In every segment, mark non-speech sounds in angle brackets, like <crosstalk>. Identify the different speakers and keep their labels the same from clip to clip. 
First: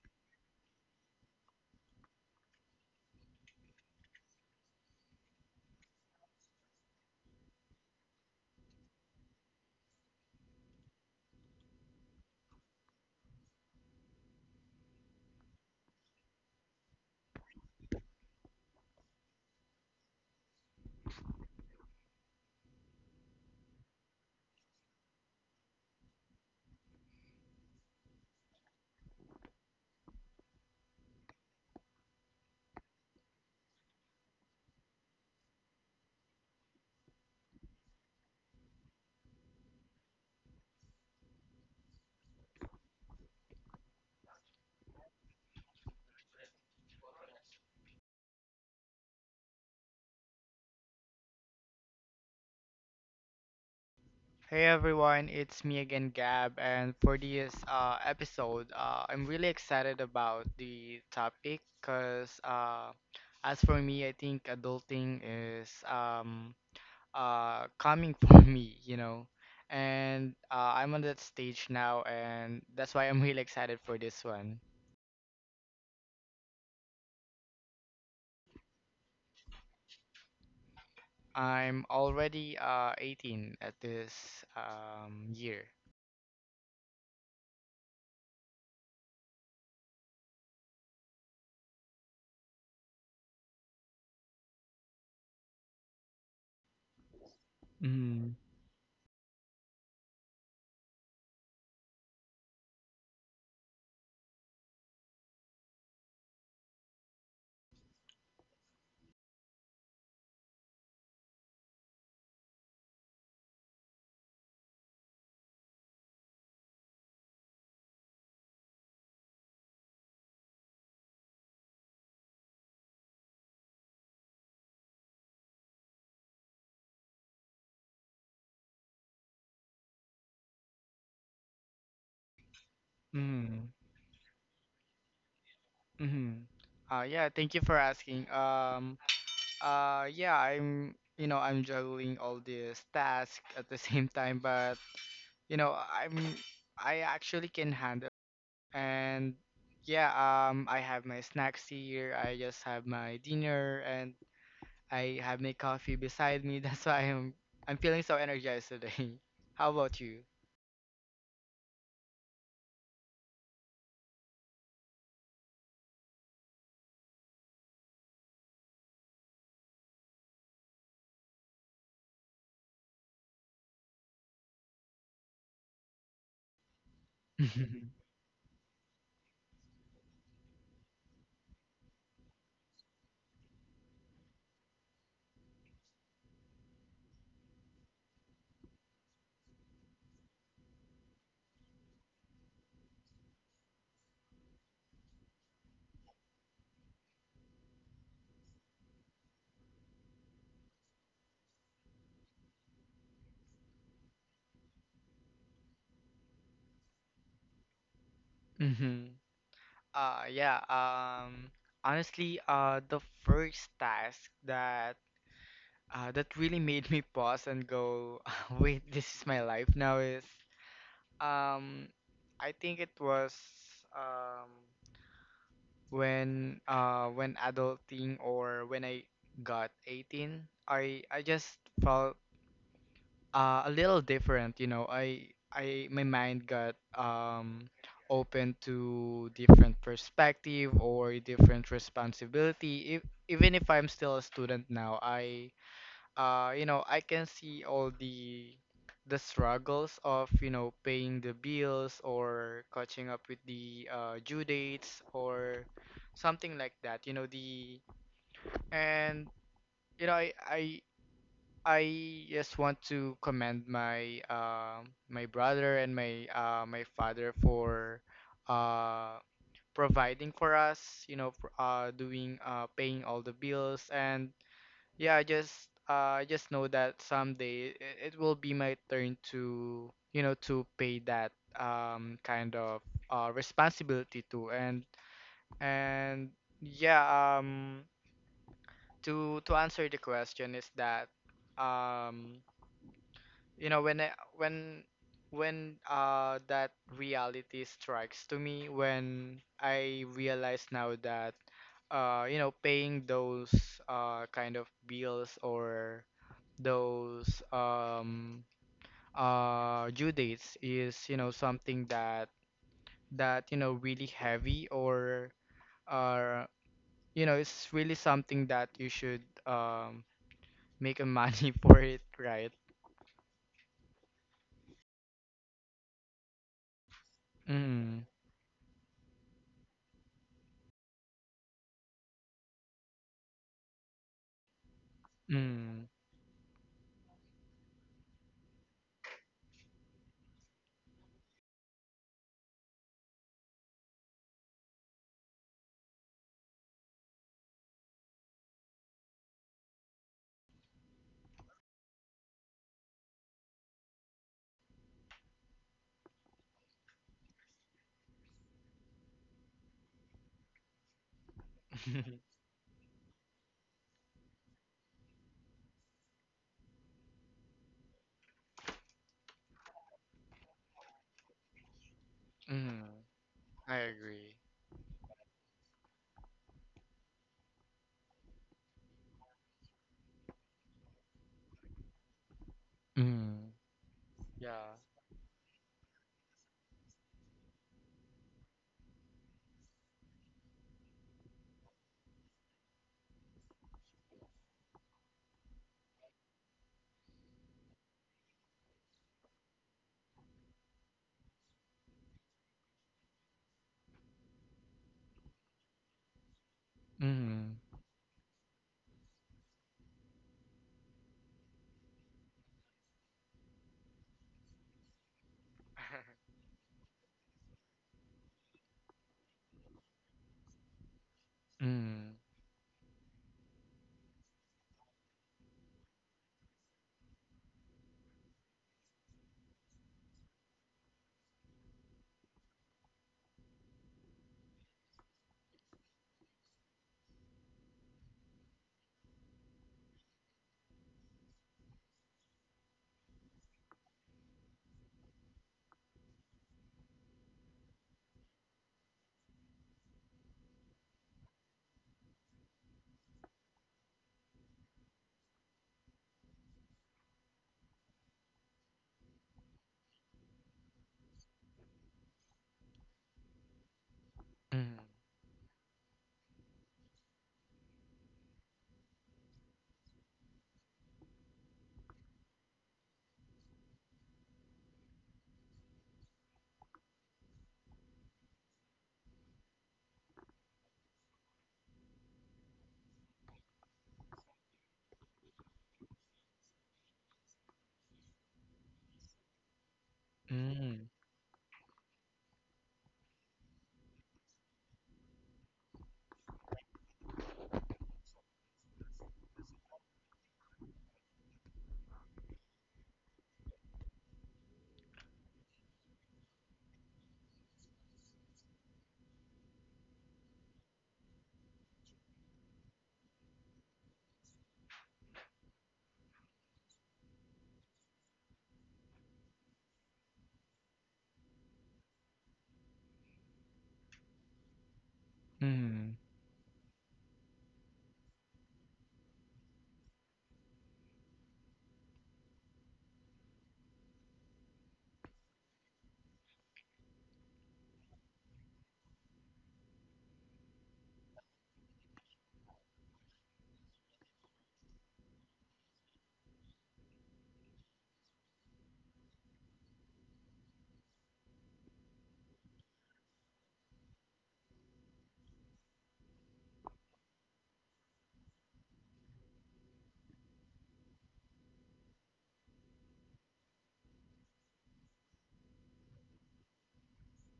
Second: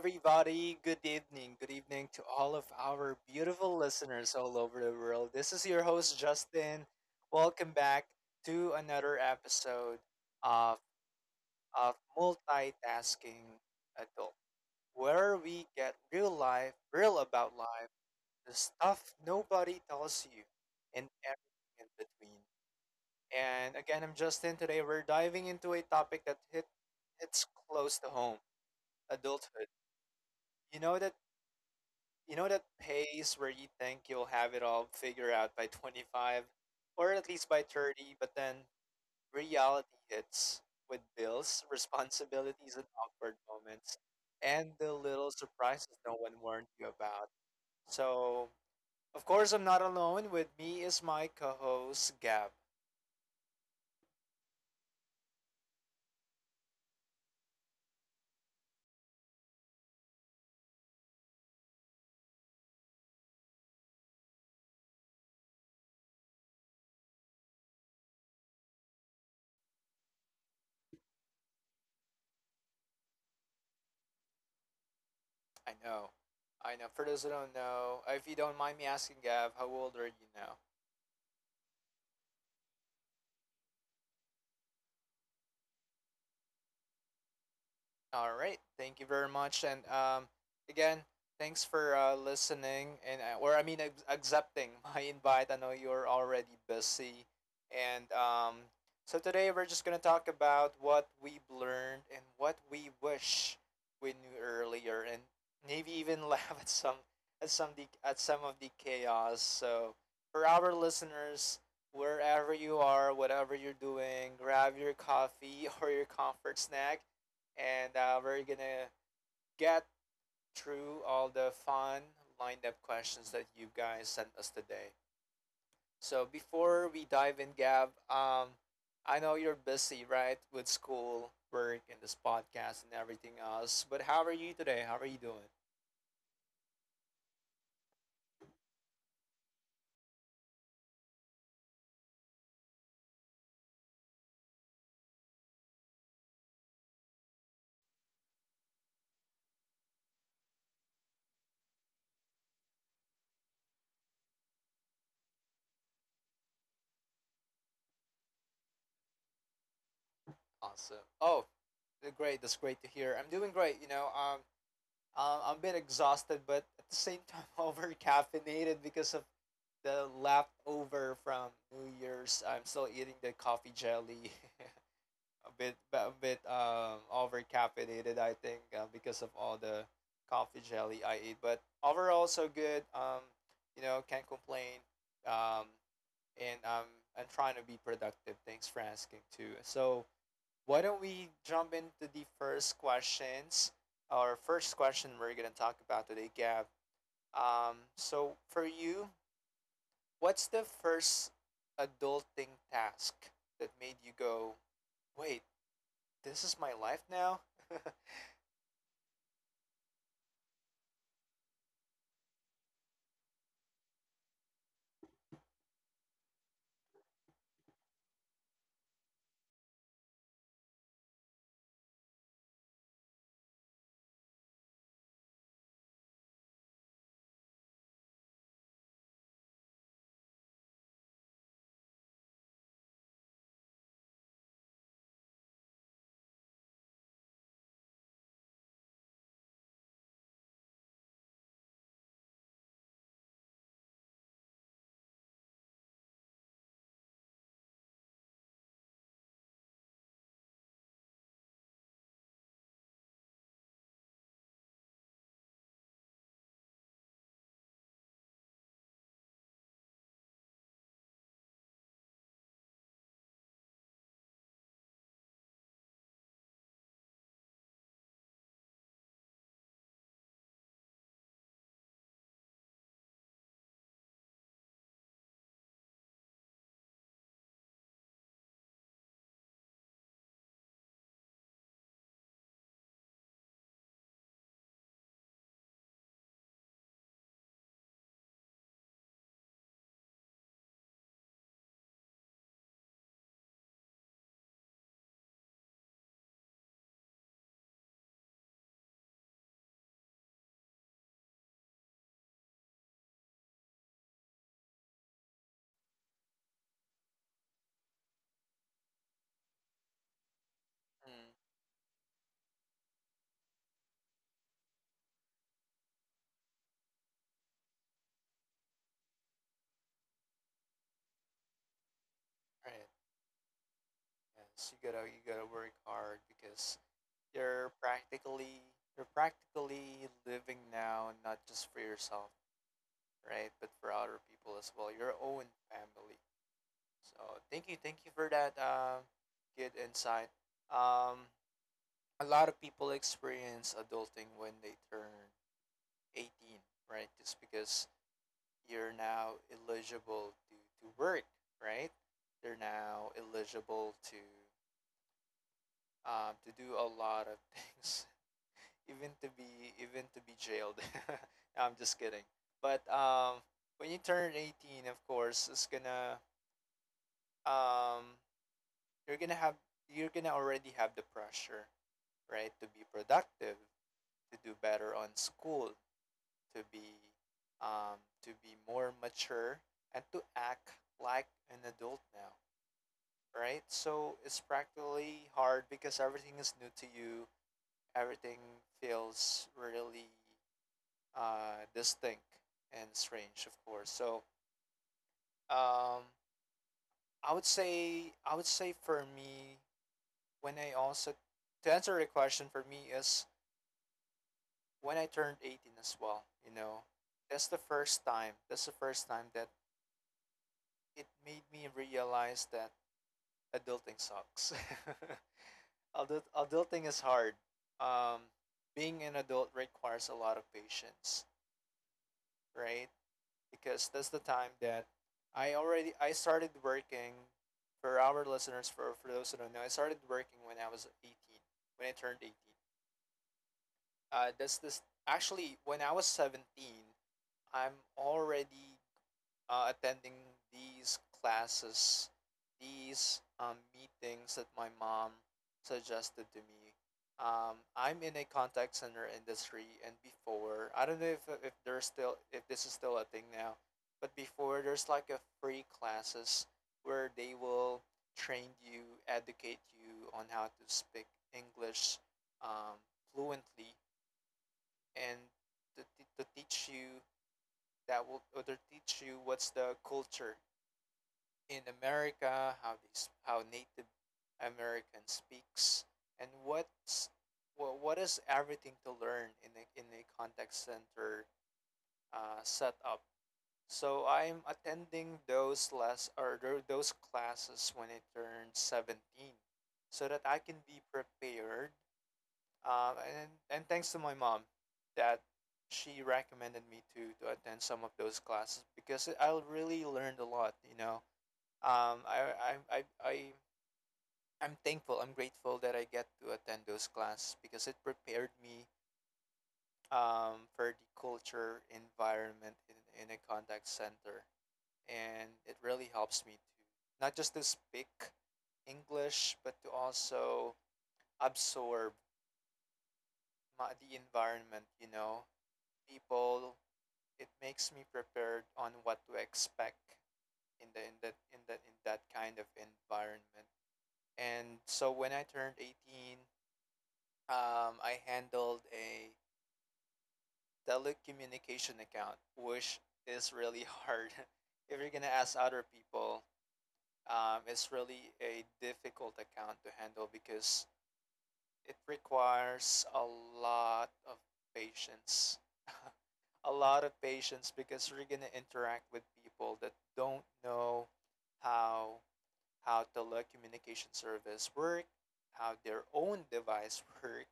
Speaker 1: everybody. Good evening. Good evening to all of our beautiful listeners all over the world. This is your host, Justin. Welcome back to another episode of, of Multitasking Adult, where we get real life, real about life, the stuff nobody tells you, and everything in between. And again, I'm Justin. Today, we're diving into a topic that hits close to home adulthood. You know that You know that pace where you think you'll have it all figured out by 25, or at least by 30, but then reality hits with bills, <laughs> responsibilities, and awkward moments, and the little surprises no one warned you about. So, of course, I'm not alone. With me is my co host, Gab.
Speaker 2: Hey everyone, it's me again, Gab, and for this episode, I'm really excited about the topic because as for me, I think adulting is coming <laughs> for me, you know, and I'm on that stage now, and that's why I'm really excited for this one.
Speaker 1: I know. I know. For those who don't know, if you don't mind me asking, Gab, how old are you now?
Speaker 2: I'm already 18 at this year.
Speaker 1: All right. Thank you very much. And again, thanks for listening and or I mean ac- accepting <laughs> my invite. I know you're already busy. And
Speaker 2: Mm-hmm.
Speaker 1: so today we're just gonna talk about what we've learned and what we wish we knew earlier, and maybe even <laughs> laugh at some of the chaos. So for our listeners, wherever you are, whatever you're doing, grab your coffee <laughs> or your comfort snack and we're gonna get through all the fun lined up questions that you guys sent us today. So before we dive in, Gab, I know you're busy, right, with school, work, and this podcast and everything
Speaker 2: Mm-hmm.
Speaker 1: else. But how are you today? How are you doing?
Speaker 2: Mm-hmm. Yeah, thank you for asking. Yeah, I'm juggling all these tasks at the <laughs> same time, but you know, I'm, I actually can handle. And yeah, I have my snacks here. I just have my dinner, and I have my coffee beside me. <laughs> That's why I'm feeling so energized today. <laughs> How about you?
Speaker 1: Awesome. Oh, great. That's great to hear. I'm doing great. You know, I'm a bit exhausted, but at the same <laughs> time, over caffeinated because of the leftover from New Year's. I'm still eating the coffee jelly. <laughs> A bit over
Speaker 2: <laughs>
Speaker 1: caffeinated, I think, because of all the coffee jelly I eat, but overall so good. You know, can't complain. Um and I'm trying to be productive, thanks for asking too. So why don't we jump into the first questions our first question we're gonna talk about today, Gab. So for you, what's the first adulting task that made you go, wait, this is my life now. <laughs>
Speaker 2: Mm-hmm. Uh, yeah, um, Honestly, the first task that really made me pause and go, <laughs> wait, this is my life now is um I think it was um when adulting or when I got 18, I just felt a little different, you know. I my mind got open to different perspective or different responsibility. If, Even if I'm still a student now, I you know I can see all the struggles of, you know, paying the bills or catching up with the due dates or something like that, you know the and you know I just want to commend my my brother and my my father for uh providing for us, you know, for, doing paying all the bills. I just know that someday it will be my turn to, you know, to pay that kind of responsibility too. And yeah, um to answer the question is that um you know when I, when when that reality strikes to me when I realize now that you know paying those kind of bills or those due dates is, you know,
Speaker 1: Mm.
Speaker 2: something that you know really heavy or uh you know it's really something that you should make a money <laughs> for it, right?
Speaker 1: Right. Yes, you gotta work hard because you're
Speaker 2: mm
Speaker 1: practically you're practically living now, not just for yourself, right, but for other people as well, your own
Speaker 2: mm
Speaker 1: family. So thank you for that good insight. Um, a lot of people experience adulting when they turn 18, right? Just because you're now eligible to work, right? You're now eligible to do a lot of things, <laughs> even to be jailed. <laughs> No, I'm just
Speaker 2: <laughs>
Speaker 1: kidding. But when you turn 18, of course, it's gonna um, you're gonna already have the pressure, right, to
Speaker 2: mm
Speaker 1: be productive,
Speaker 2: I agree.
Speaker 1: to do better on school, to be to be more mature, and to act like an adult now.
Speaker 2: mm
Speaker 1: Right? So it's
Speaker 2: yeah.
Speaker 1: practically hard because everything is new to you. Everything feels really distinct and strange, of course. So um, I would say for me, when I also to answer the question for me is when I turned 18 as well. You know,
Speaker 2: mm
Speaker 1: that's the first time. That's the first time that it made me realize that adulting sucks. <laughs> Adulting is hard. Um, Being an adult requires a lot of patience,
Speaker 2: <laughs> mm
Speaker 1: right? Because that's the time that I started working. For our listeners, for those who don't know, I started working when I was 18. When I turned 18, that's this actually when I was 17, I'm already attending these classes, these meetings that my mom suggested to me. I'm in a contact center industry, and before, I don't know if there's still if this is still a thing now, but before there's like a free classes where they will train you, educate you on how to speak English um, fluently,
Speaker 2: mm
Speaker 1: and to, to teach you what's the culture in America, how Native American speaks, and what is everything to learn in in a contact center setup. So I'm attending those less or those classes when I turn 17, so that I can
Speaker 2: mm
Speaker 1: be prepared. And thanks to my mom, that she recommended me to attend some of those classes because I'll really learned a lot. You know, um, I, I, I, I, I'm thankful, I'm grateful that I get to attend those classes because it prepared me for the culture environment in a contact center. And it really helps me to not just to speak English, but to also absorb the environment, you know,
Speaker 2: mm <laughs>
Speaker 1: people. It makes me prepared on what to expect in the in that in that in that kind of environment. And so when I turned 18, I handled a telecommunication account, which is really hard. <laughs> If you're gonna ask other people, it's really a difficult account to handle because it requires a lot of patience. A lot of patience because you're gonna interact with people that don't know how how telecommunication service work, how their own device <laughs> work.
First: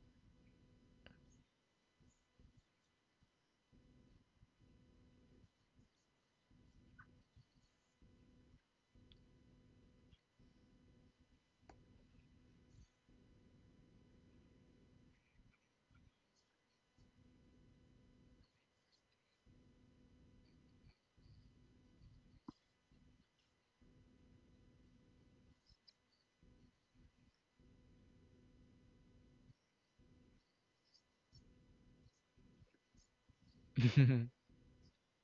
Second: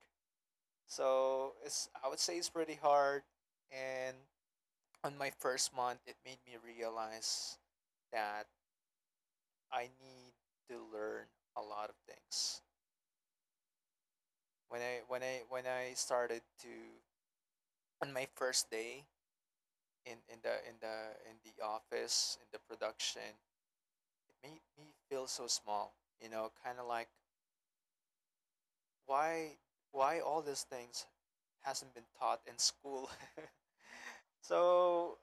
Speaker 1: So it's, I would say it's pretty hard. And on my first month, it made me realize that I need to learn a lot of things. When I when I when I started to On my first day in the office, in the production, it made me feel so small. You know, kind of like why all these things hasn't been taught in school. <laughs> So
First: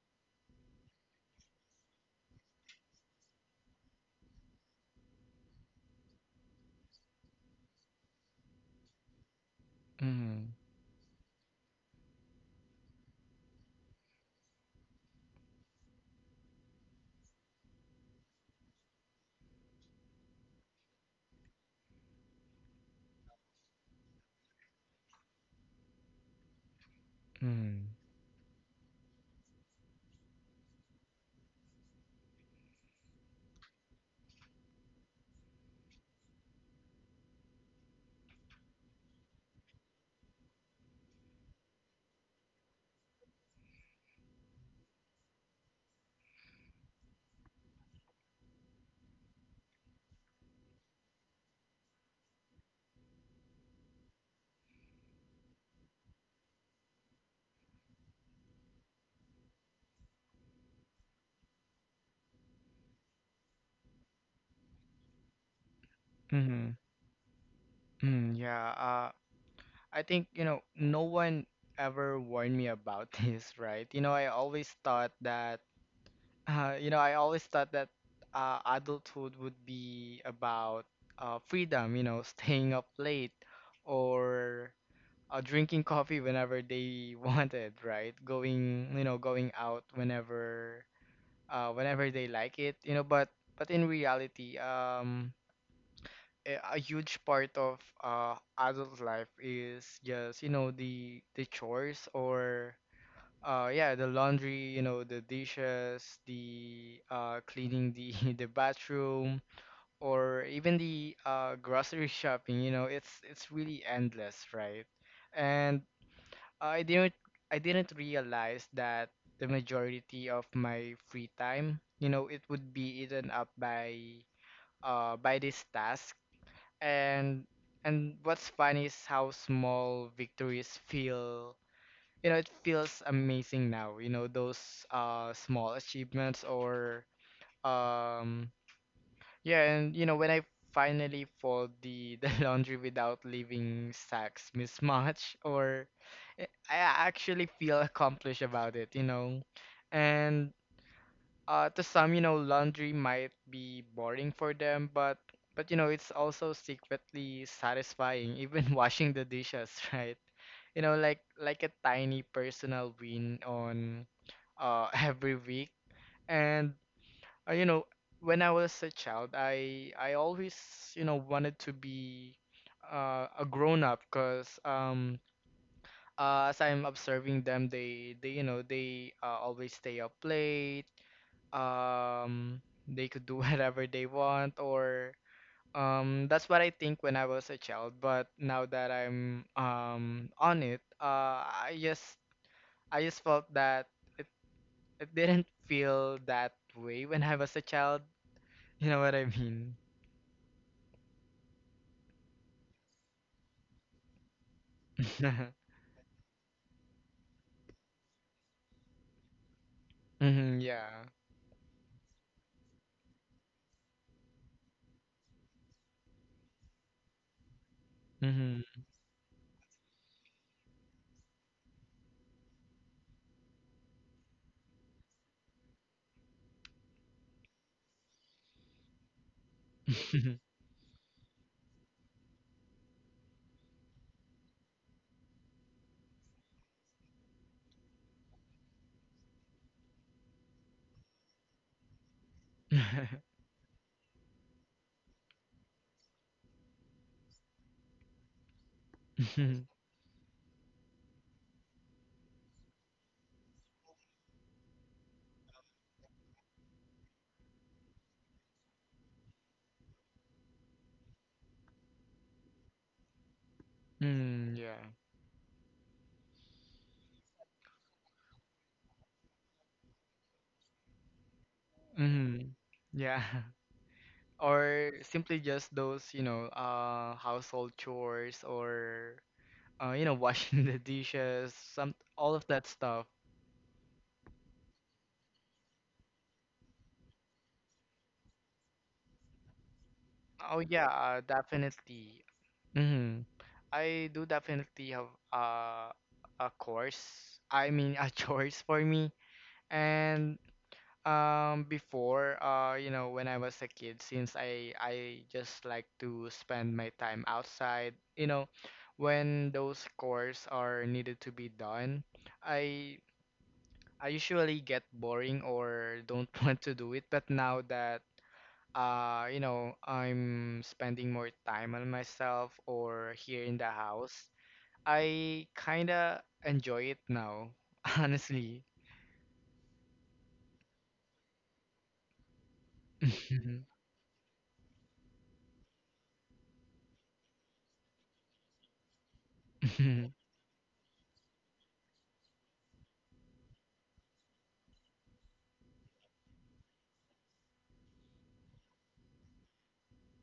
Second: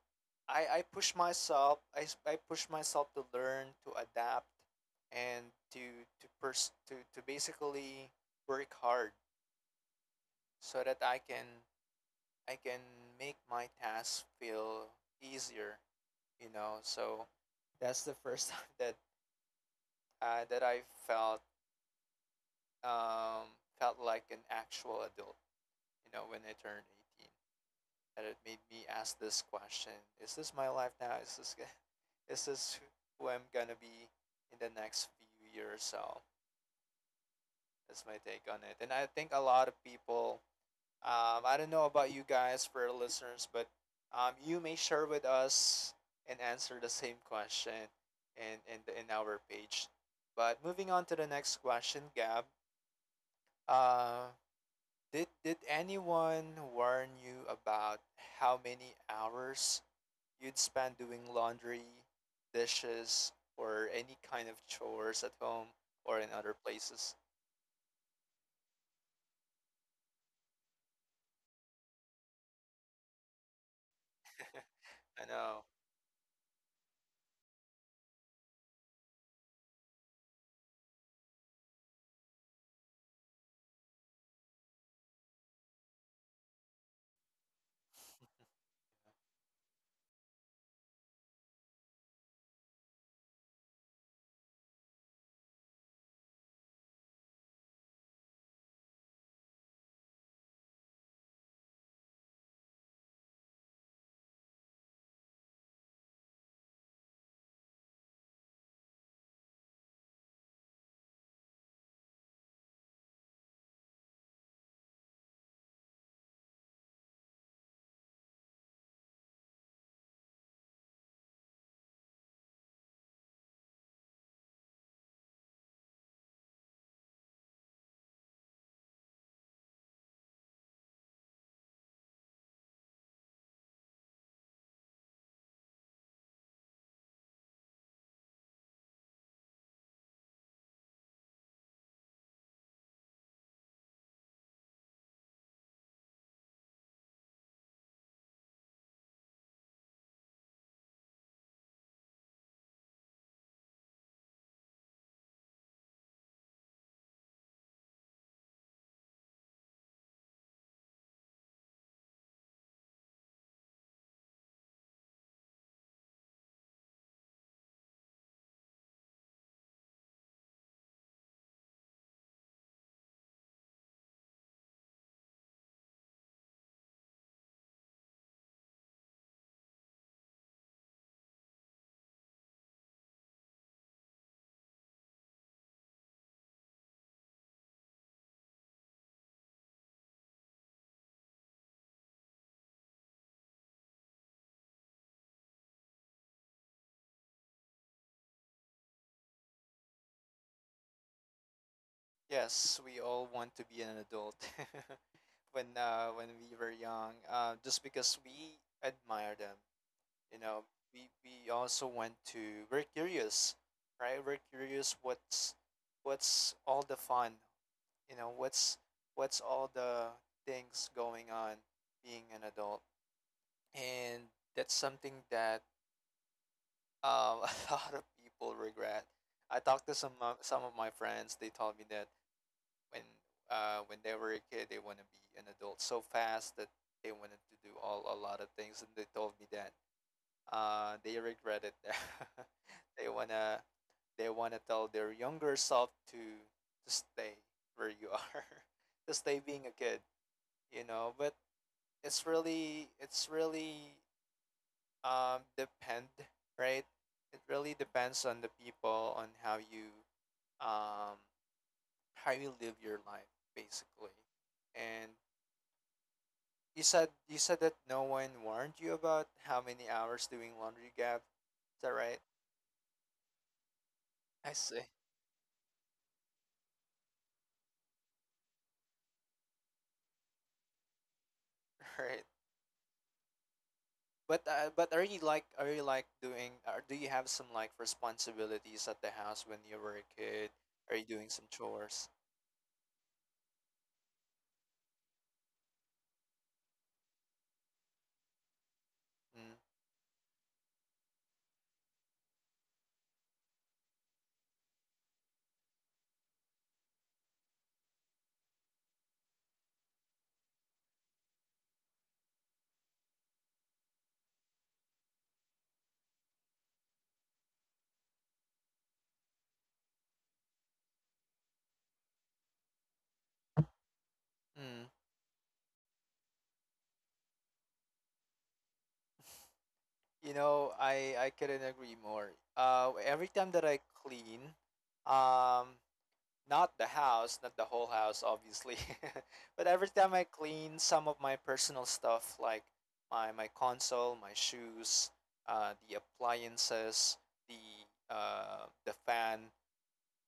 Speaker 1: I push myself. I s- I push myself to learn, to adapt, and to pers- to basically work hard
Speaker 2: mm
Speaker 1: so that I can make my tasks feel easier. You know, so that's the first <laughs> time that I felt um, felt like an actual adult. You know, when I turned 18.
Speaker 2: mm
Speaker 1: That it made me ask this question: Is this my life now? Is this <laughs> is this who I'm gonna be in the next few years? So that's my take on it. And I think a lot of people. I don't know about you guys, for our listeners, but you may share with us and answer the same question in our page. But moving on to the next question, Gab. Uh, did anyone warn you about how many hours you'd spend doing laundry, dishes, or any kind of chores at home or in
Speaker 2: mm
Speaker 1: other
Speaker 2: mm
Speaker 1: places?
Speaker 2: <laughs> yeah, I think, you know, no one ever warned me about <laughs> this, right? You know, I always thought
Speaker 1: I
Speaker 2: that,
Speaker 1: know.
Speaker 2: uh, you know, I always thought that adulthood would be about freedom, you know, <laughs> staying up late or drinking coffee whenever they <laughs> wanted, right? Going, you know, going out whenever, whenever they like it, you know, but in reality, a huge part of adult life is, just you know, the chores or yeah, the laundry, you know, the dishes, the cleaning the <laughs> the bathroom or even the grocery <laughs> shopping. You know, it's really endless, right? And I didn't I didn't realize that the majority of my free time, you know, it would be eaten up by this task. and and what's funny is how small victories feel, you know. It feels amazing now, you know, those small achievements. Or um yeah and you know when I finally fold the <laughs> the laundry without leaving sacks mismatch, or i I actually feel accomplished about it, you know. And to some, you know, laundry might be boring for them, but you know, it's also secretly satisfying, even <laughs> washing the dishes, <laughs> right? You know, like a tiny personal win on <laughs> every week. And you know, when I was a child, I always, you know, wanted to be a grown up, cause as I'm observing them, they you know they always stay up late. um they could do <laughs> whatever they want, or that's what I think when I was a child. But now that I'm on it, I just felt that it, it didn't feel that way when I was a child, you know what I mean?
Speaker 1: Yes, we all want to be an adult <laughs>
Speaker 2: <laughs>
Speaker 1: when we were young, just because we admire them. You
Speaker 2: Mm-hmm,
Speaker 1: know,
Speaker 2: yeah.
Speaker 1: we also want to. We're curious, right? We're curious what's all the fun. You know,
Speaker 2: Hmm.
Speaker 1: what's all the things going on being an adult, and that's something that <laughs> a lot of people regret. I talked to
Speaker 2: <laughs>
Speaker 1: some of my friends. They told me that when when they were a kid, they want to be an adult so fast that they wanted to do all a lot of things, and they told me that they regret it. <laughs> they wanna they wanna tell their younger self to stay where you are, <laughs> to stay being a kid, you know. But it's really depend, right? It really depends on the people on um how you live your life, basically.
Speaker 2: Mm, yeah.
Speaker 1: And you said that no one warned you about how many hours doing laundry, gap is that right?
Speaker 2: Mm. Yeah, <laughs>
Speaker 1: I
Speaker 2: or
Speaker 1: see.
Speaker 2: simply just those, you know, household chores, or you know, washing <laughs> the dishes, some
Speaker 1: <laughs> Right.
Speaker 2: all of that stuff.
Speaker 1: But are you like doing, or do you have some like responsibilities at the house when you were a
Speaker 2: Oh
Speaker 1: kid?
Speaker 2: yeah,
Speaker 1: Are you doing some chores?
Speaker 2: definitely. Hmm. I do definitely have a course. I mean, a <laughs> choice for me.
Speaker 1: Mm.
Speaker 2: And before, you know, when I was a kid, since I just like to spend my time outside, you know, when those chores are needed to be done, I I usually get boring or don't <laughs> want to do it. But now that, you know, I'm spending more time on myself or here in the house,
Speaker 1: Mm.
Speaker 2: I kinda enjoy it now, <laughs> honestly.
Speaker 1: You know, I couldn't agree more. Every time that
Speaker 2: Mhm.
Speaker 1: I clean, um, not the house, not the whole house, obviously, <laughs> but every time
Speaker 2: Mhm.
Speaker 1: I clean some of my personal stuff, like my console, my shoes, the appliances, the fan,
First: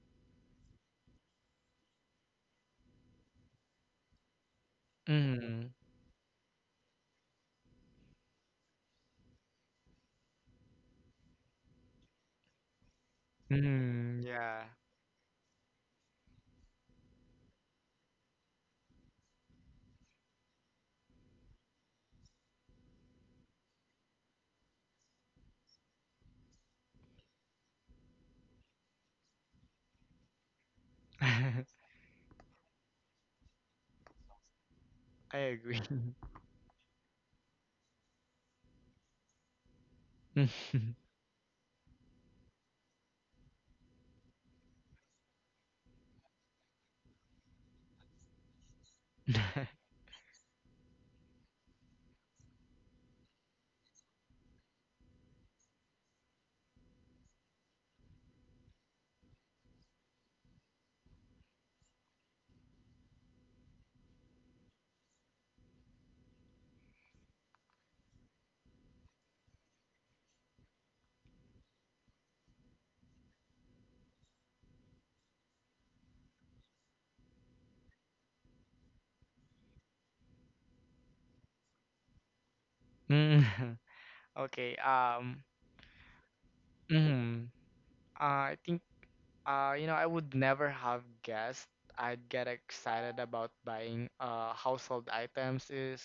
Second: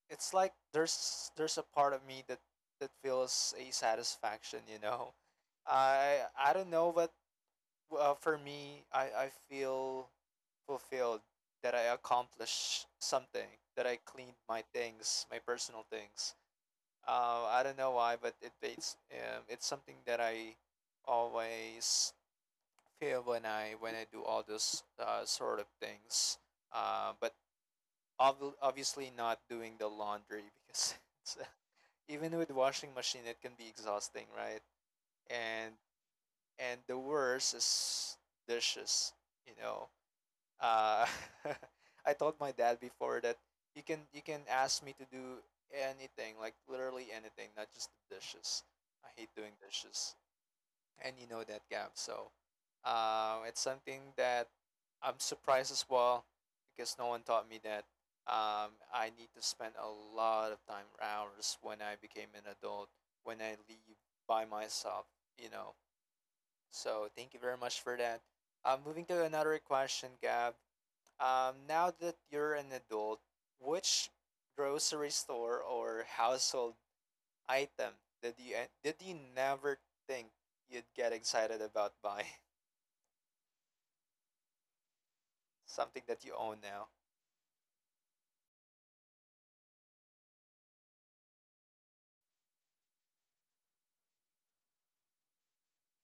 Speaker 1: it's like there's a part of me that that feels a satisfaction. You know,
Speaker 2: Mhm.
Speaker 1: I don't know, what for me, I feel fulfilled that I accomplished something, that I
Speaker 2: Mhm.
Speaker 1: cleaned my
Speaker 2: Yeah.
Speaker 1: things, my personal things. I don't know why, but it's something that I always feel when I do all those sort of things. But obviously not doing the laundry because <laughs> it's,
Speaker 2: <laughs>
Speaker 1: even with washing machine, it can be exhausting, right?
Speaker 2: I
Speaker 1: And
Speaker 2: agree.
Speaker 1: and the worst is dishes. You know,
Speaker 2: Mhm.
Speaker 1: Uh, <laughs> I told my dad before that you can ask me to do anything, like literally anything, not just the dishes. I hate doing
Speaker 2: <laughs>
Speaker 1: dishes, and you know that, Gab. So it's something that I'm surprised as well because no one taught me that. I need to spend a lot of time hours when I became an adult, when I leave by myself, you know. So thank you very much for that. Moving to another question, Gab. Now that you're an adult, which grocery store or household item did you never think you'd get excited about buying?
Speaker 2: Mhm. Okay,
Speaker 1: <laughs> Something that you own now,
Speaker 2: mhm. I think, you know, I would never have guessed I'd get excited about buying household items is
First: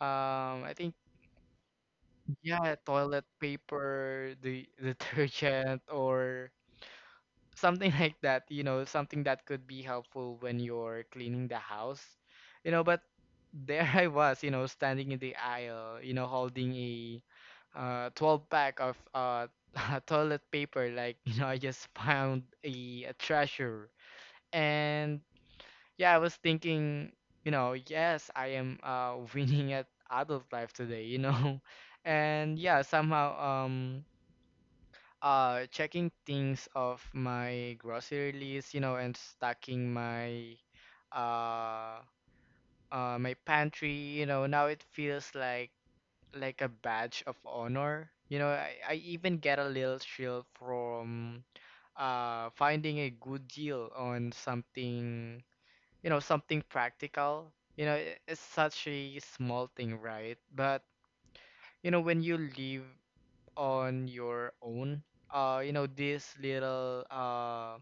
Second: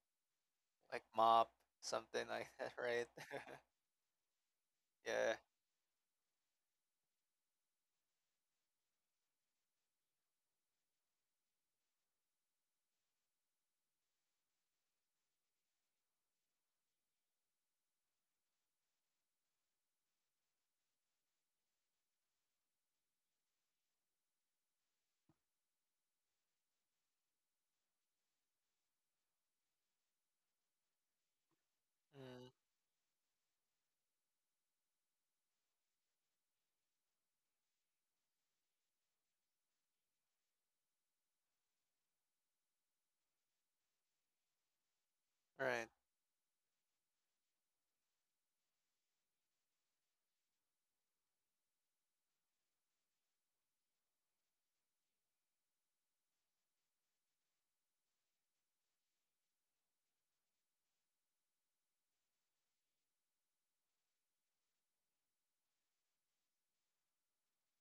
Speaker 2: I think
Speaker 1: like mop, something like that,
Speaker 2: yeah,
Speaker 1: right?
Speaker 2: toilet
Speaker 1: <laughs>
Speaker 2: paper, the <laughs>
Speaker 1: Yeah.
Speaker 2: detergent, or something like that, you know, something that could be helpful when you're cleaning the house. You know, but there <laughs> I was, you know, standing in the aisle, you know, holding a 12 pack of <laughs> toilet paper like, <laughs> you know, I just found a treasure. And yeah, I was thinking, you know, yes, I am <laughs> winning at adult life today, you know. <laughs>
Speaker 1: Mm,
Speaker 2: And yeah, somehow checking things of my grocery list, you know, and stocking my uh my pantry. You know, now it feels
Speaker 1: right.
Speaker 2: like a badge of honor. You know, I even get a little thrill from finding a good deal on something, you know, something practical. You know, I- it's such a small thing, right? But, you know, when you live on your own, you know, these little uh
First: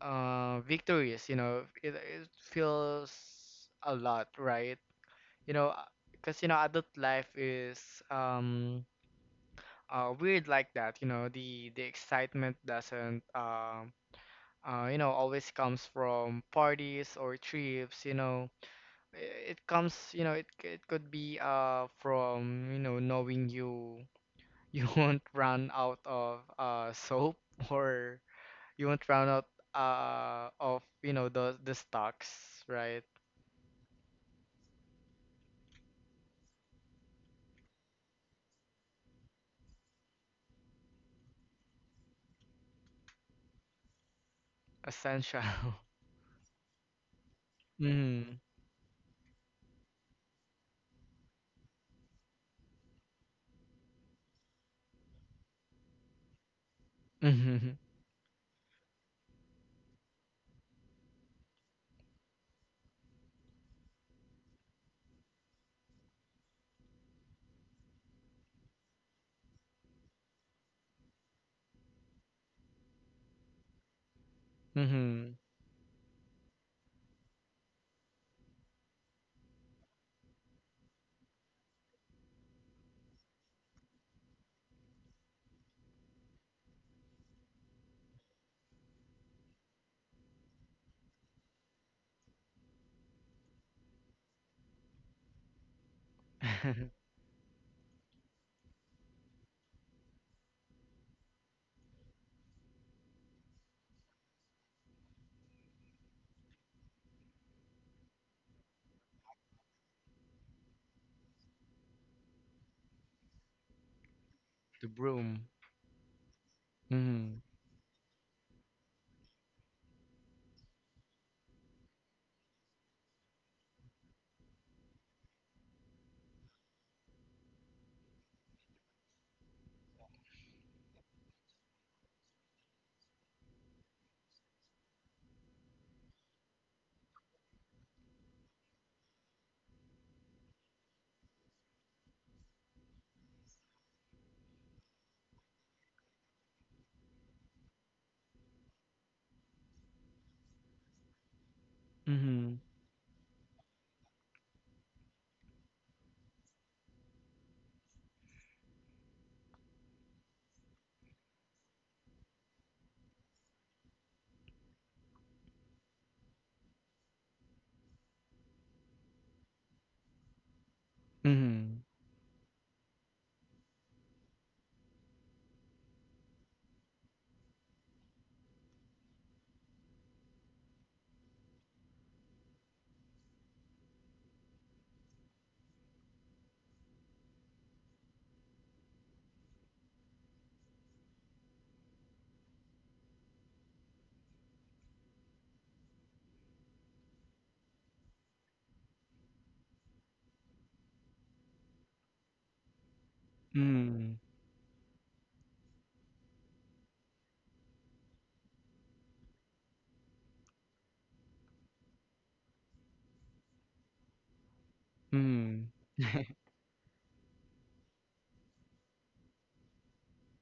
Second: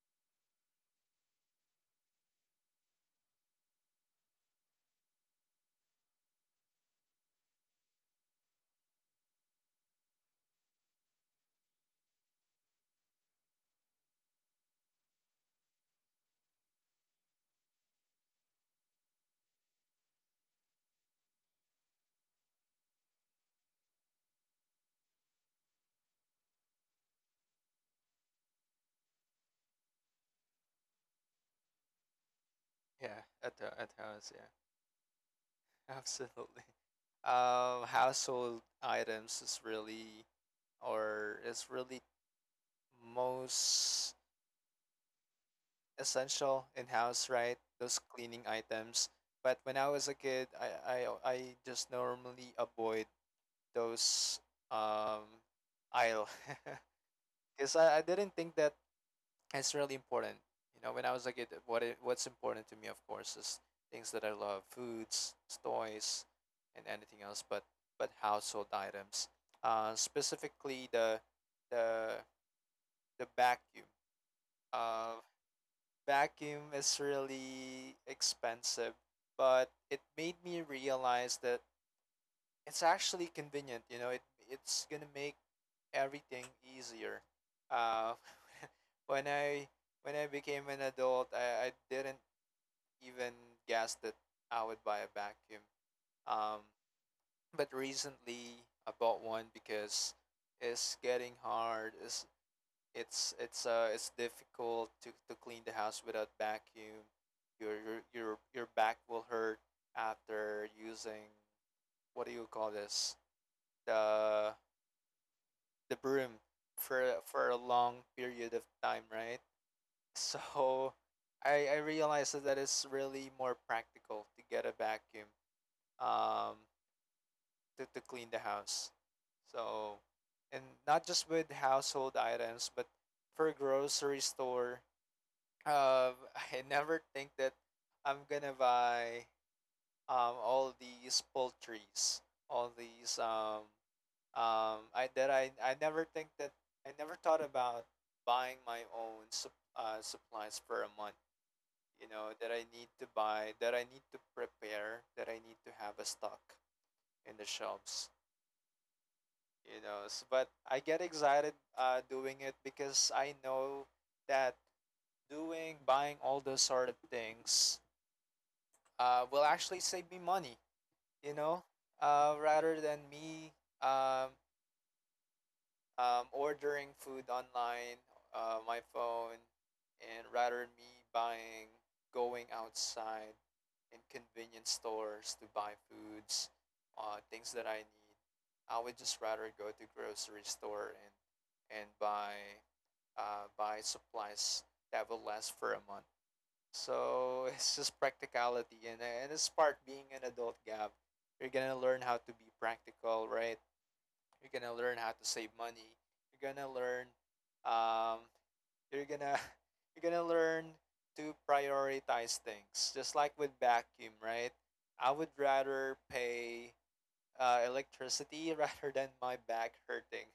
Speaker 2: uh victories, you know, it feels a lot, right? You know, because, you know, adult life is weird like that. You know, the excitement doesn't, you know, always comes from parties or trips. You know it comes, you know, it could be from, you know, knowing you you <laughs> won't run out of soap <laughs> or you won't run out of, you know, the stocks, right?
Speaker 1: Yeah. At the at house. Yeah. <laughs> Absolutely. Household items is really or is really most
Speaker 2: Essential. <laughs>
Speaker 1: essential in house, right? Those
Speaker 2: Mm-hmm.
Speaker 1: cleaning items. But when I was a kid, I just normally avoid those um aisle <laughs>
Speaker 2: Mm-hmm.
Speaker 1: because I didn't think that it's really important. You know, when I was a kid, what's important to me, of course, is things that I love, foods, toys, and anything else. But household items, specifically the the vacuum. Uh,
Speaker 2: Mm-hmm.
Speaker 1: Vacuum is really expensive, but it made me realize that it's actually convenient. You know, it it's gonna make everything easier. Uh, <laughs> when I when I became an adult, I didn't even guess that I would buy a vacuum. Um,
Speaker 2: <laughs>
Speaker 1: but recently I bought one because it's getting hard. It's difficult to clean the house without vacuum. Your back will hurt after using what do you call this? The
Speaker 2: The broom.
Speaker 1: the broom
Speaker 2: Mm-hmm.
Speaker 1: for a long period of time, right? <laughs> So I realized that, that it's really more practical to get a vacuum um to clean the house. So and not just with household items, but for grocery store. <laughs> I never think that I'm gonna buy all these poultries, all these I never think that I never thought about buying my own supplies for a month. You know that
Speaker 2: Mm-hmm.
Speaker 1: I need to buy, that I need to prepare, that I need to have a stock in the shelves. You know, S but I get excited doing it because I know that doing buying all those sort of things will actually save me money, you know,
Speaker 2: Mm-hmm.
Speaker 1: rather than me um, ordering food online, my phone, and rather me buying, going outside in convenience stores to buy foods, things that I need. I would just rather go to grocery store and buy buy supplies that will last for a month so <laughs> it's just practicality, and it's part being an adult, Gab. You're gonna learn how to be practical, right?
Speaker 2: Mm-hmm.
Speaker 1: You're gonna learn how to save money. You're gonna learn, um, you're gonna <laughs> you're gonna learn to prioritize things. Just like with vacuum, right? I would
Speaker 2: Mm-hmm.
Speaker 1: rather
Speaker 2: <laughs>
Speaker 1: pay electricity <laughs> rather than my back hurting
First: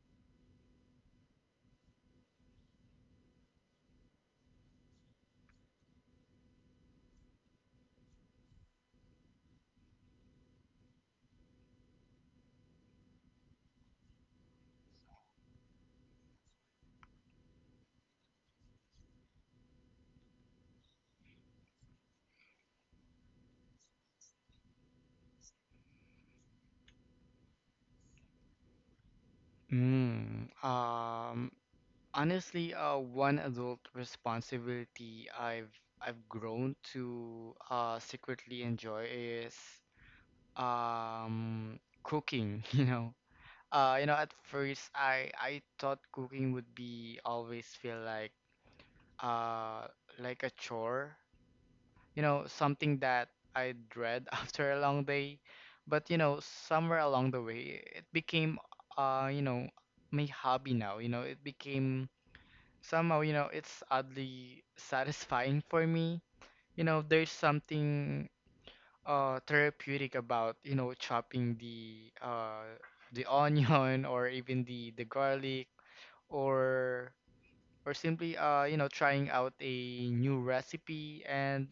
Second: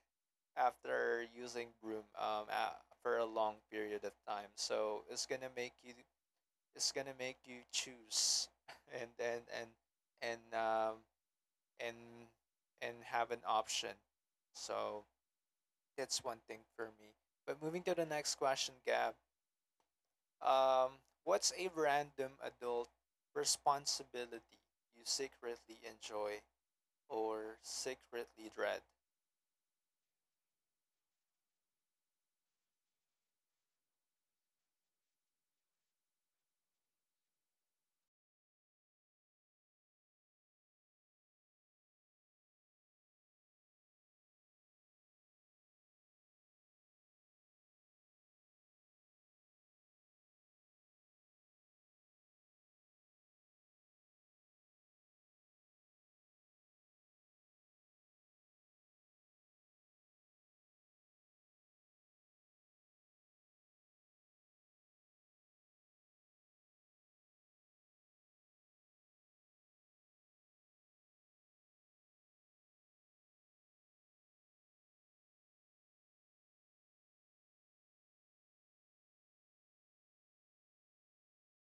Speaker 1: after using broom for a long period of time. So it's gonna make you is gonna make you choose <laughs> and and and and um, and and have an option. So that's one thing for me. But moving to the next question, Gab. Um, what's a random adult responsibility you secretly enjoy or secretly dread?
Speaker 2: Mm. Honestly, one adult responsibility I've grown to secretly enjoy is cooking. <laughs> You know, At first, I thought cooking would be always feel uh like a chore, you know, something that I dread <laughs> after a long day. But you know, somewhere along the way, it became uh you know my hobby now. You know, it became, somehow, you know, it's oddly satisfying for me. You know, there's something therapeutic about, you know, chopping the the <laughs> onion or even the garlic, or or simply, you know, trying out a new recipe and,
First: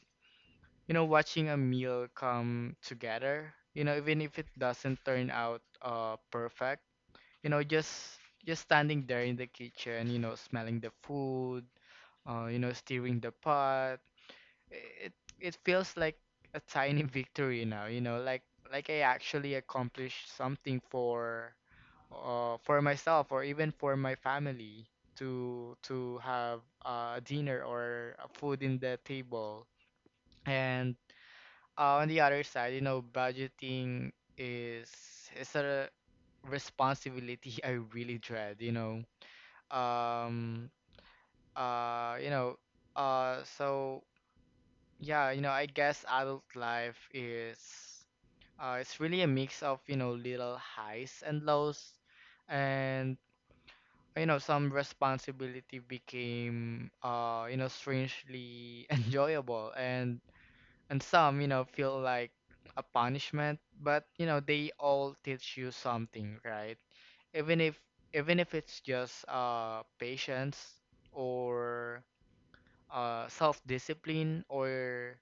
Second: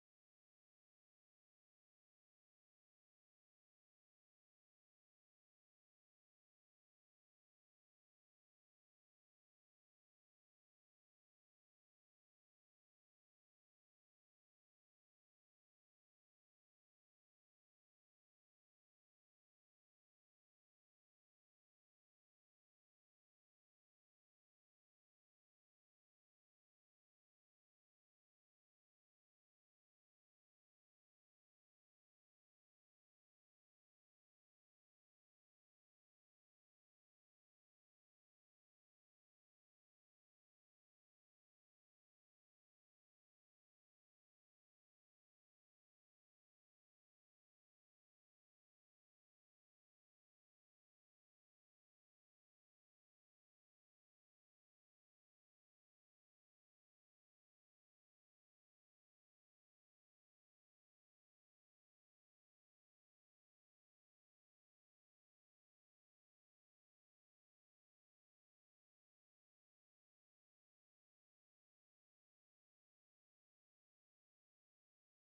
Speaker 2: you know, watching a meal come together. You know, even if it doesn't turn out perfect. You know, just standing there in the kitchen, you know, smelling the food, you know, steering the pot. It it feels like a tiny <laughs> victory now, you know, like I actually accomplished something for myself or even for my family, to have a dinner or a food in the table. And on the other side, you know, budgeting is is a responsibility <laughs> I really dread, you know. Um uh you know uh so Yeah, you know, I guess adult life is, it's really a mix of, you know, little highs and lows. And you know, some responsibility became, you know, strangely <laughs> enjoyable, and some, you know, feel like a punishment. But you know, they all teach you something, right? Even if even if it's just patience, or self-discipline, or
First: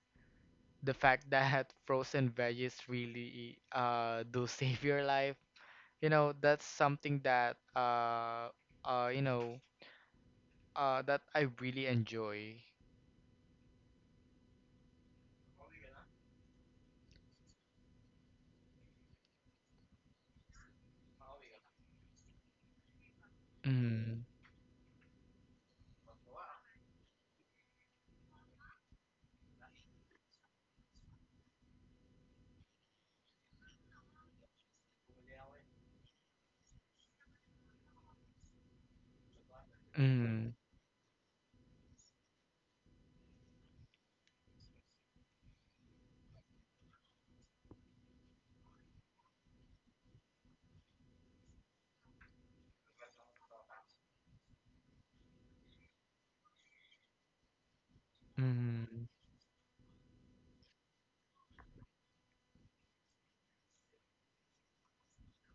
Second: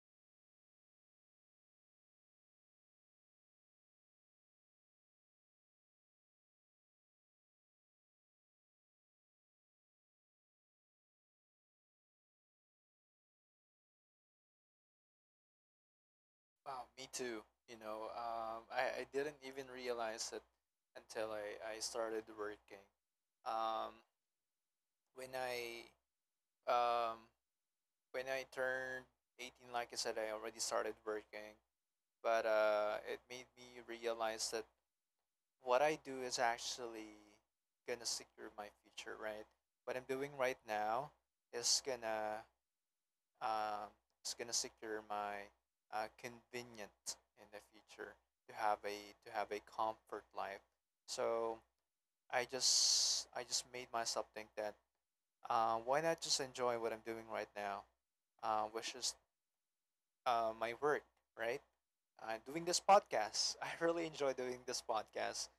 Speaker 2: the fact that <laughs> frozen veggies really do <laughs> save your life. You know, that's something that uh you know that I really enjoy.
Speaker 1: Wow, me too. You know, I didn't even realize it until I started working. Um,
Speaker 2: mm
Speaker 1: when I um, when I turned 18, like I said, I already started working, but it made me realize that what I do is actually gonna secure my future, right? What I'm doing right
Speaker 2: mm
Speaker 1: now is gonna um, is gonna secure my convenience in the future to have a comfort life. So I just made myself think that why not just enjoy what I'm doing right now, which
Speaker 2: mm
Speaker 1: is my work, right? Doing this podcast, <laughs> I really enjoy doing this podcast.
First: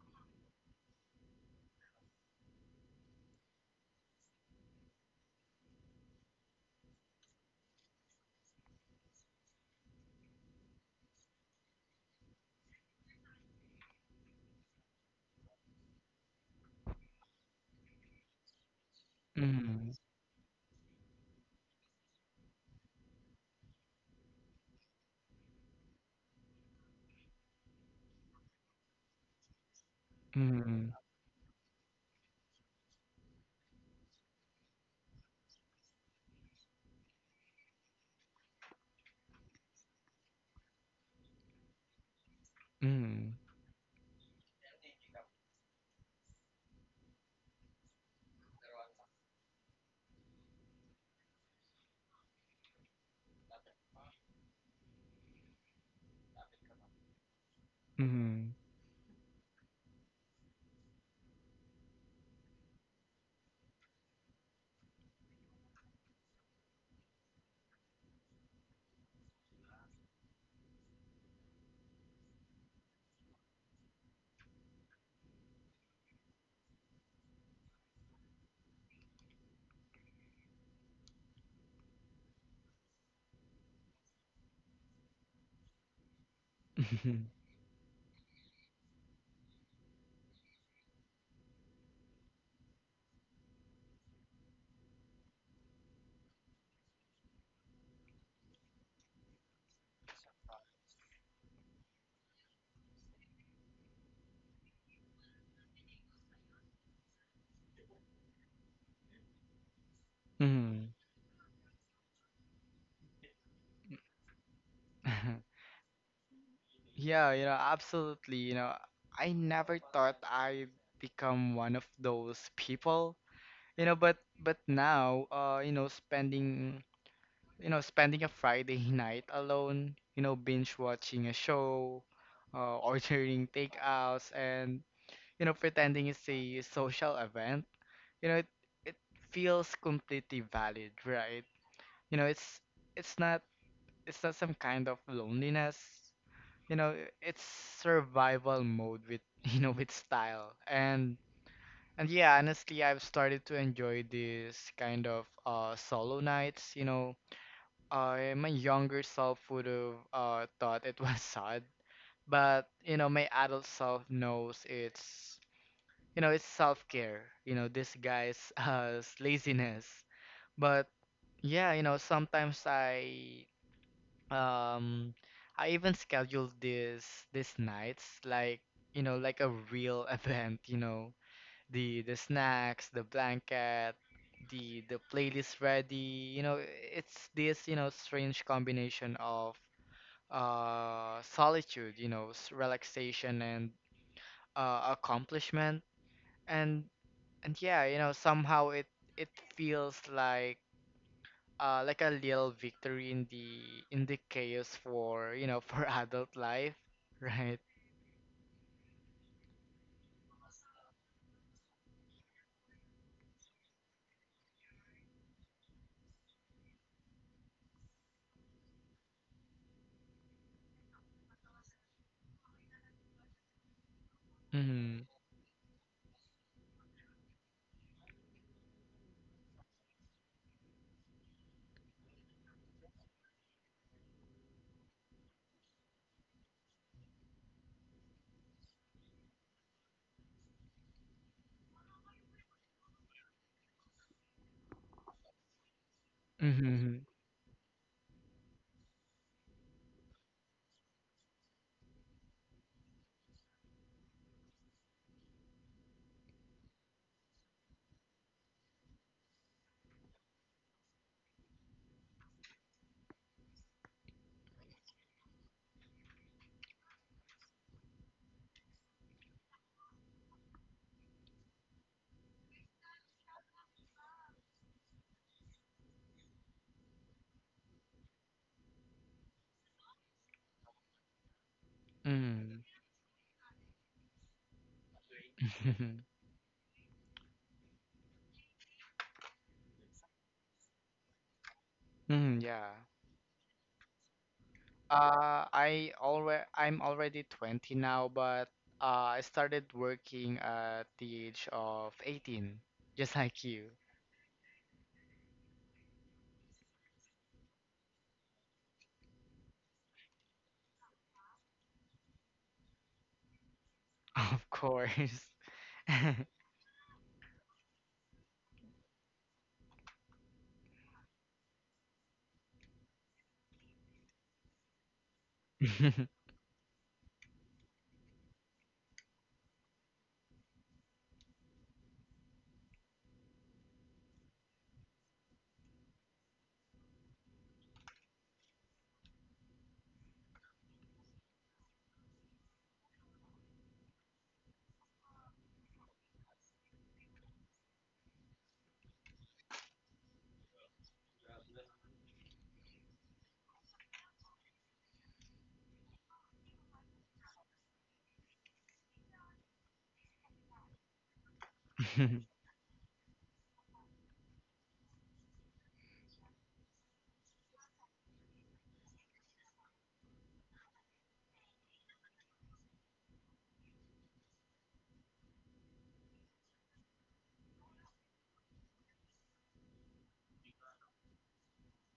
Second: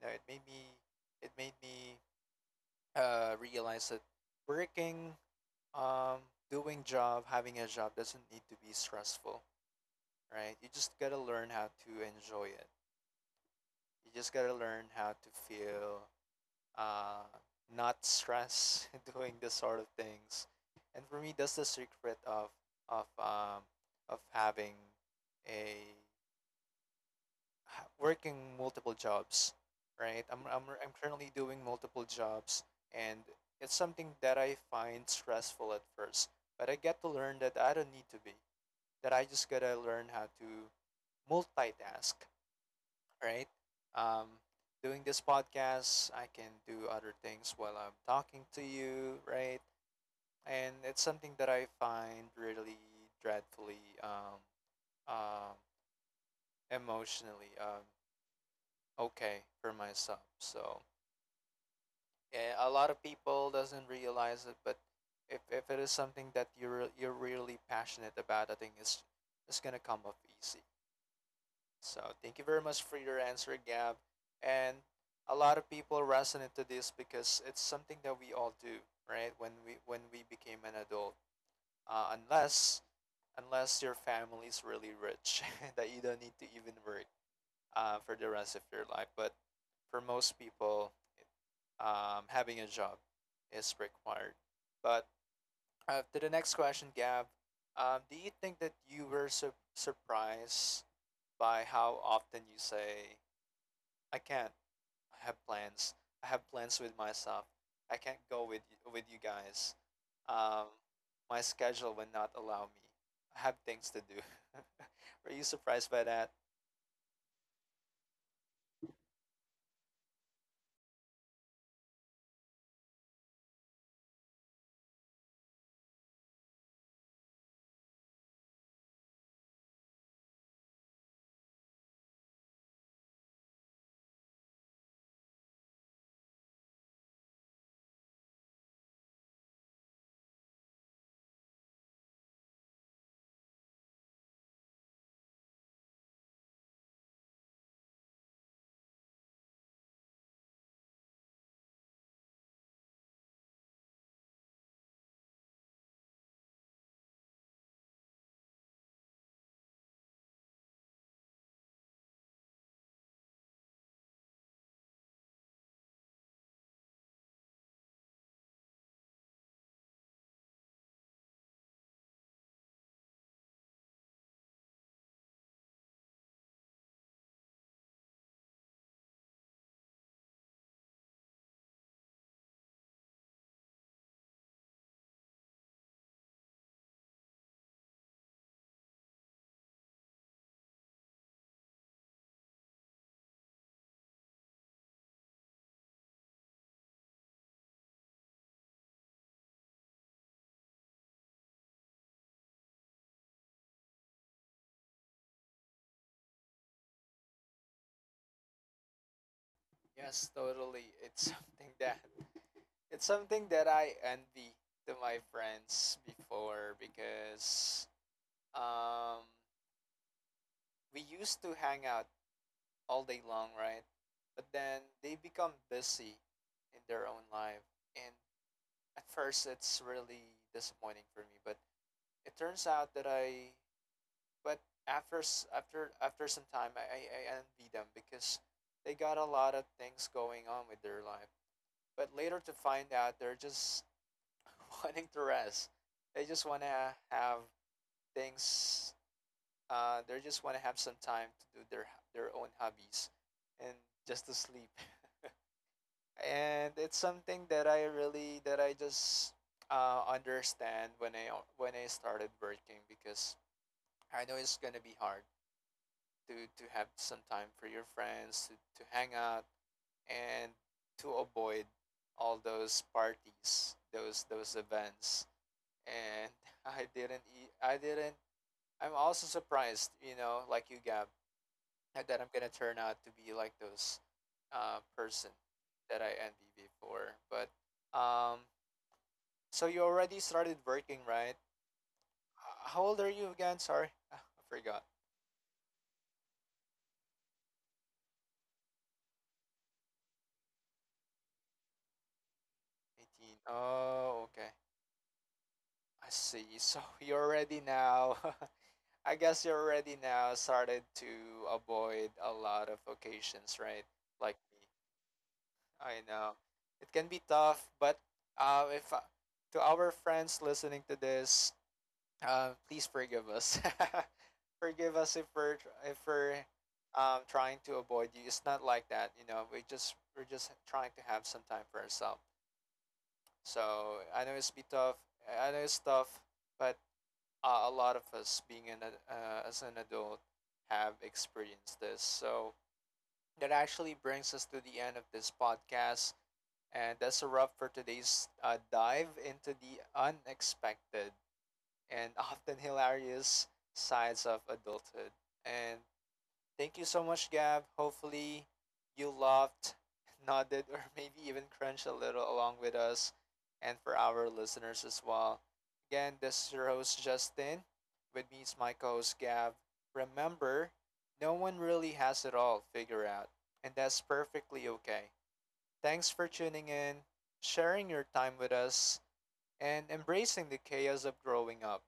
Speaker 1: You know, it made me realize that working, um, doing job, having a job doesn't need to be stressful, right? You just gotta learn how to enjoy it. You just gotta learn how to feel uh, not stress <laughs> doing this sort of
Speaker 2: mm
Speaker 1: things. And for me, that's the secret of of um, of having a working multiple jobs, right? I'm
Speaker 2: mm
Speaker 1: currently doing multiple jobs, and it's something that I find stressful at first. But I get to learn that I don't need to be, that I just gotta learn how to multitask,
Speaker 2: mm
Speaker 1: right? Um, Doing this podcast, I can do other things while I'm talking to you, right? And it's something that I find really dreadfully um emotionally
Speaker 2: mm
Speaker 1: okay for myself. So a lot of people doesn't realize it, but if it is something that you're really passionate about, I think it's gonna come up easy. So thank you very much for your answer, Gab. And a lot of people resonate to this because it's something that we all do, right? When we became an adult, uh, unless unless your family is really rich <laughs> that you don't need to even work
Speaker 2: <laughs>
Speaker 1: for the rest of your life. But for most people, having a job is required. But to the next question, Gab, do you think that you were surprised by how often you say, "I can't. I have plans. I have plans with myself. I can't go with with you guys. Um,
Speaker 2: mm
Speaker 1: my schedule will not allow me. I have things to do." <laughs> Were you
Speaker 2: <laughs>
Speaker 1: surprised by that?
Speaker 2: yeah, you know, absolutely. You know, I never thought I'd become one of those people, you know. But now you know, spending a Friday <laughs> night alone, you know, binge watching a show, ordering takeouts, and, you know, pretending it's a social event. You know, it feels completely valid, right? You know, it's it's not it's not some kind of loneliness. You know, it's survival mode with <laughs> you know, with style. And yeah, honestly, I've started to enjoy this kind of solo nights, you know. I, my younger self would have thought it was <laughs> sad, but you know, my adult self knows it's, you know, it's self care, you know, disguised as <laughs> laziness. But yeah, you know, sometimes um I even schedule this these nights like, you know, like a real <laughs> event. You know, the snacks, the blanket, the playlist ready. You know, it's this, you know, strange combination of solitude, you know, s- relaxation and accomplishment. And and yeah, you know, somehow it feels like a little victory in the chaos for, you know, <laughs> for adult life, right?
Speaker 1: Yes, totally. It's something that I envy to my friends before because um, we used to hang out all day long, right? But then
Speaker 2: Mm-hmm.
Speaker 1: they become busy in their own life. And at first, it's really disappointing for me. But it turns out that I, but after s- after after some time, I envy them because they got a lot of things going on with their life. But later to find out, they're just <laughs> wanting to rest. They just want
Speaker 2: Mm-hmm.
Speaker 1: to have things. They just want to have some time to do their own hobbies, and just to sleep. And it's something that I really that I just understand when I started working because I know it's gonna be hard to have some time for your friends to hang out and to avoid all those parties, those events. And <laughs> I didn't eat. I didn't I'm also surprised, you know, like you, Gab, that I'm gonna
Speaker 2: Mm-hmm.
Speaker 1: turn out to be like those person that I envy before. But um, so you already started working, right?
Speaker 2: Mm-hmm. <laughs> Yeah.
Speaker 1: How old are you again? Sorry, <laughs> I forgot.
Speaker 2: I'm already 20 now, but I started working at the age of 18, just
Speaker 1: 18.
Speaker 2: like you,
Speaker 1: Oh, okay. I see. <laughs> So you're already now. <laughs> I guess you're already now started to avoid a lot of occasions, right?
Speaker 2: <laughs>
Speaker 1: Like
Speaker 2: of
Speaker 1: me.
Speaker 2: course.
Speaker 1: I know it can be tough, but if to our friends listening to this, please forgive us. <laughs> Forgive us if
Speaker 2: <laughs>
Speaker 1: we're trying to avoid you. It's not like that, you know. We're just trying to have some time for ourselves. So I know it's be tough. I know it's tough, but a lot of us being an as an adult have experienced this. So that actually brings us to the end of this podcast. And that's a wrap for today's dive into the unexpected and <laughs> often hilarious sides of adulthood. And thank you so much, Gab. Hopefully, you laughed, <laughs> nodded, or maybe even crunched a little along with us and for our listeners as well. Again, this is your host, Justin. With me is my co host, Gab. Remember, no one really has it all figured out, and that's perfectly okay. Thanks for tuning in, sharing your time with us, and embracing the chaos of growing up,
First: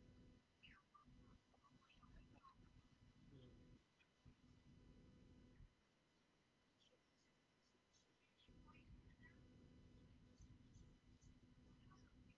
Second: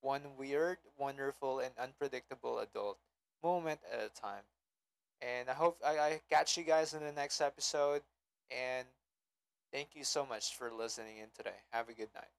Speaker 1: one weird, wonderful, and unpredictable adult moment at a time. And I hope I catch you guys in the next episode. And thank you so much for listening in today. Have a good night.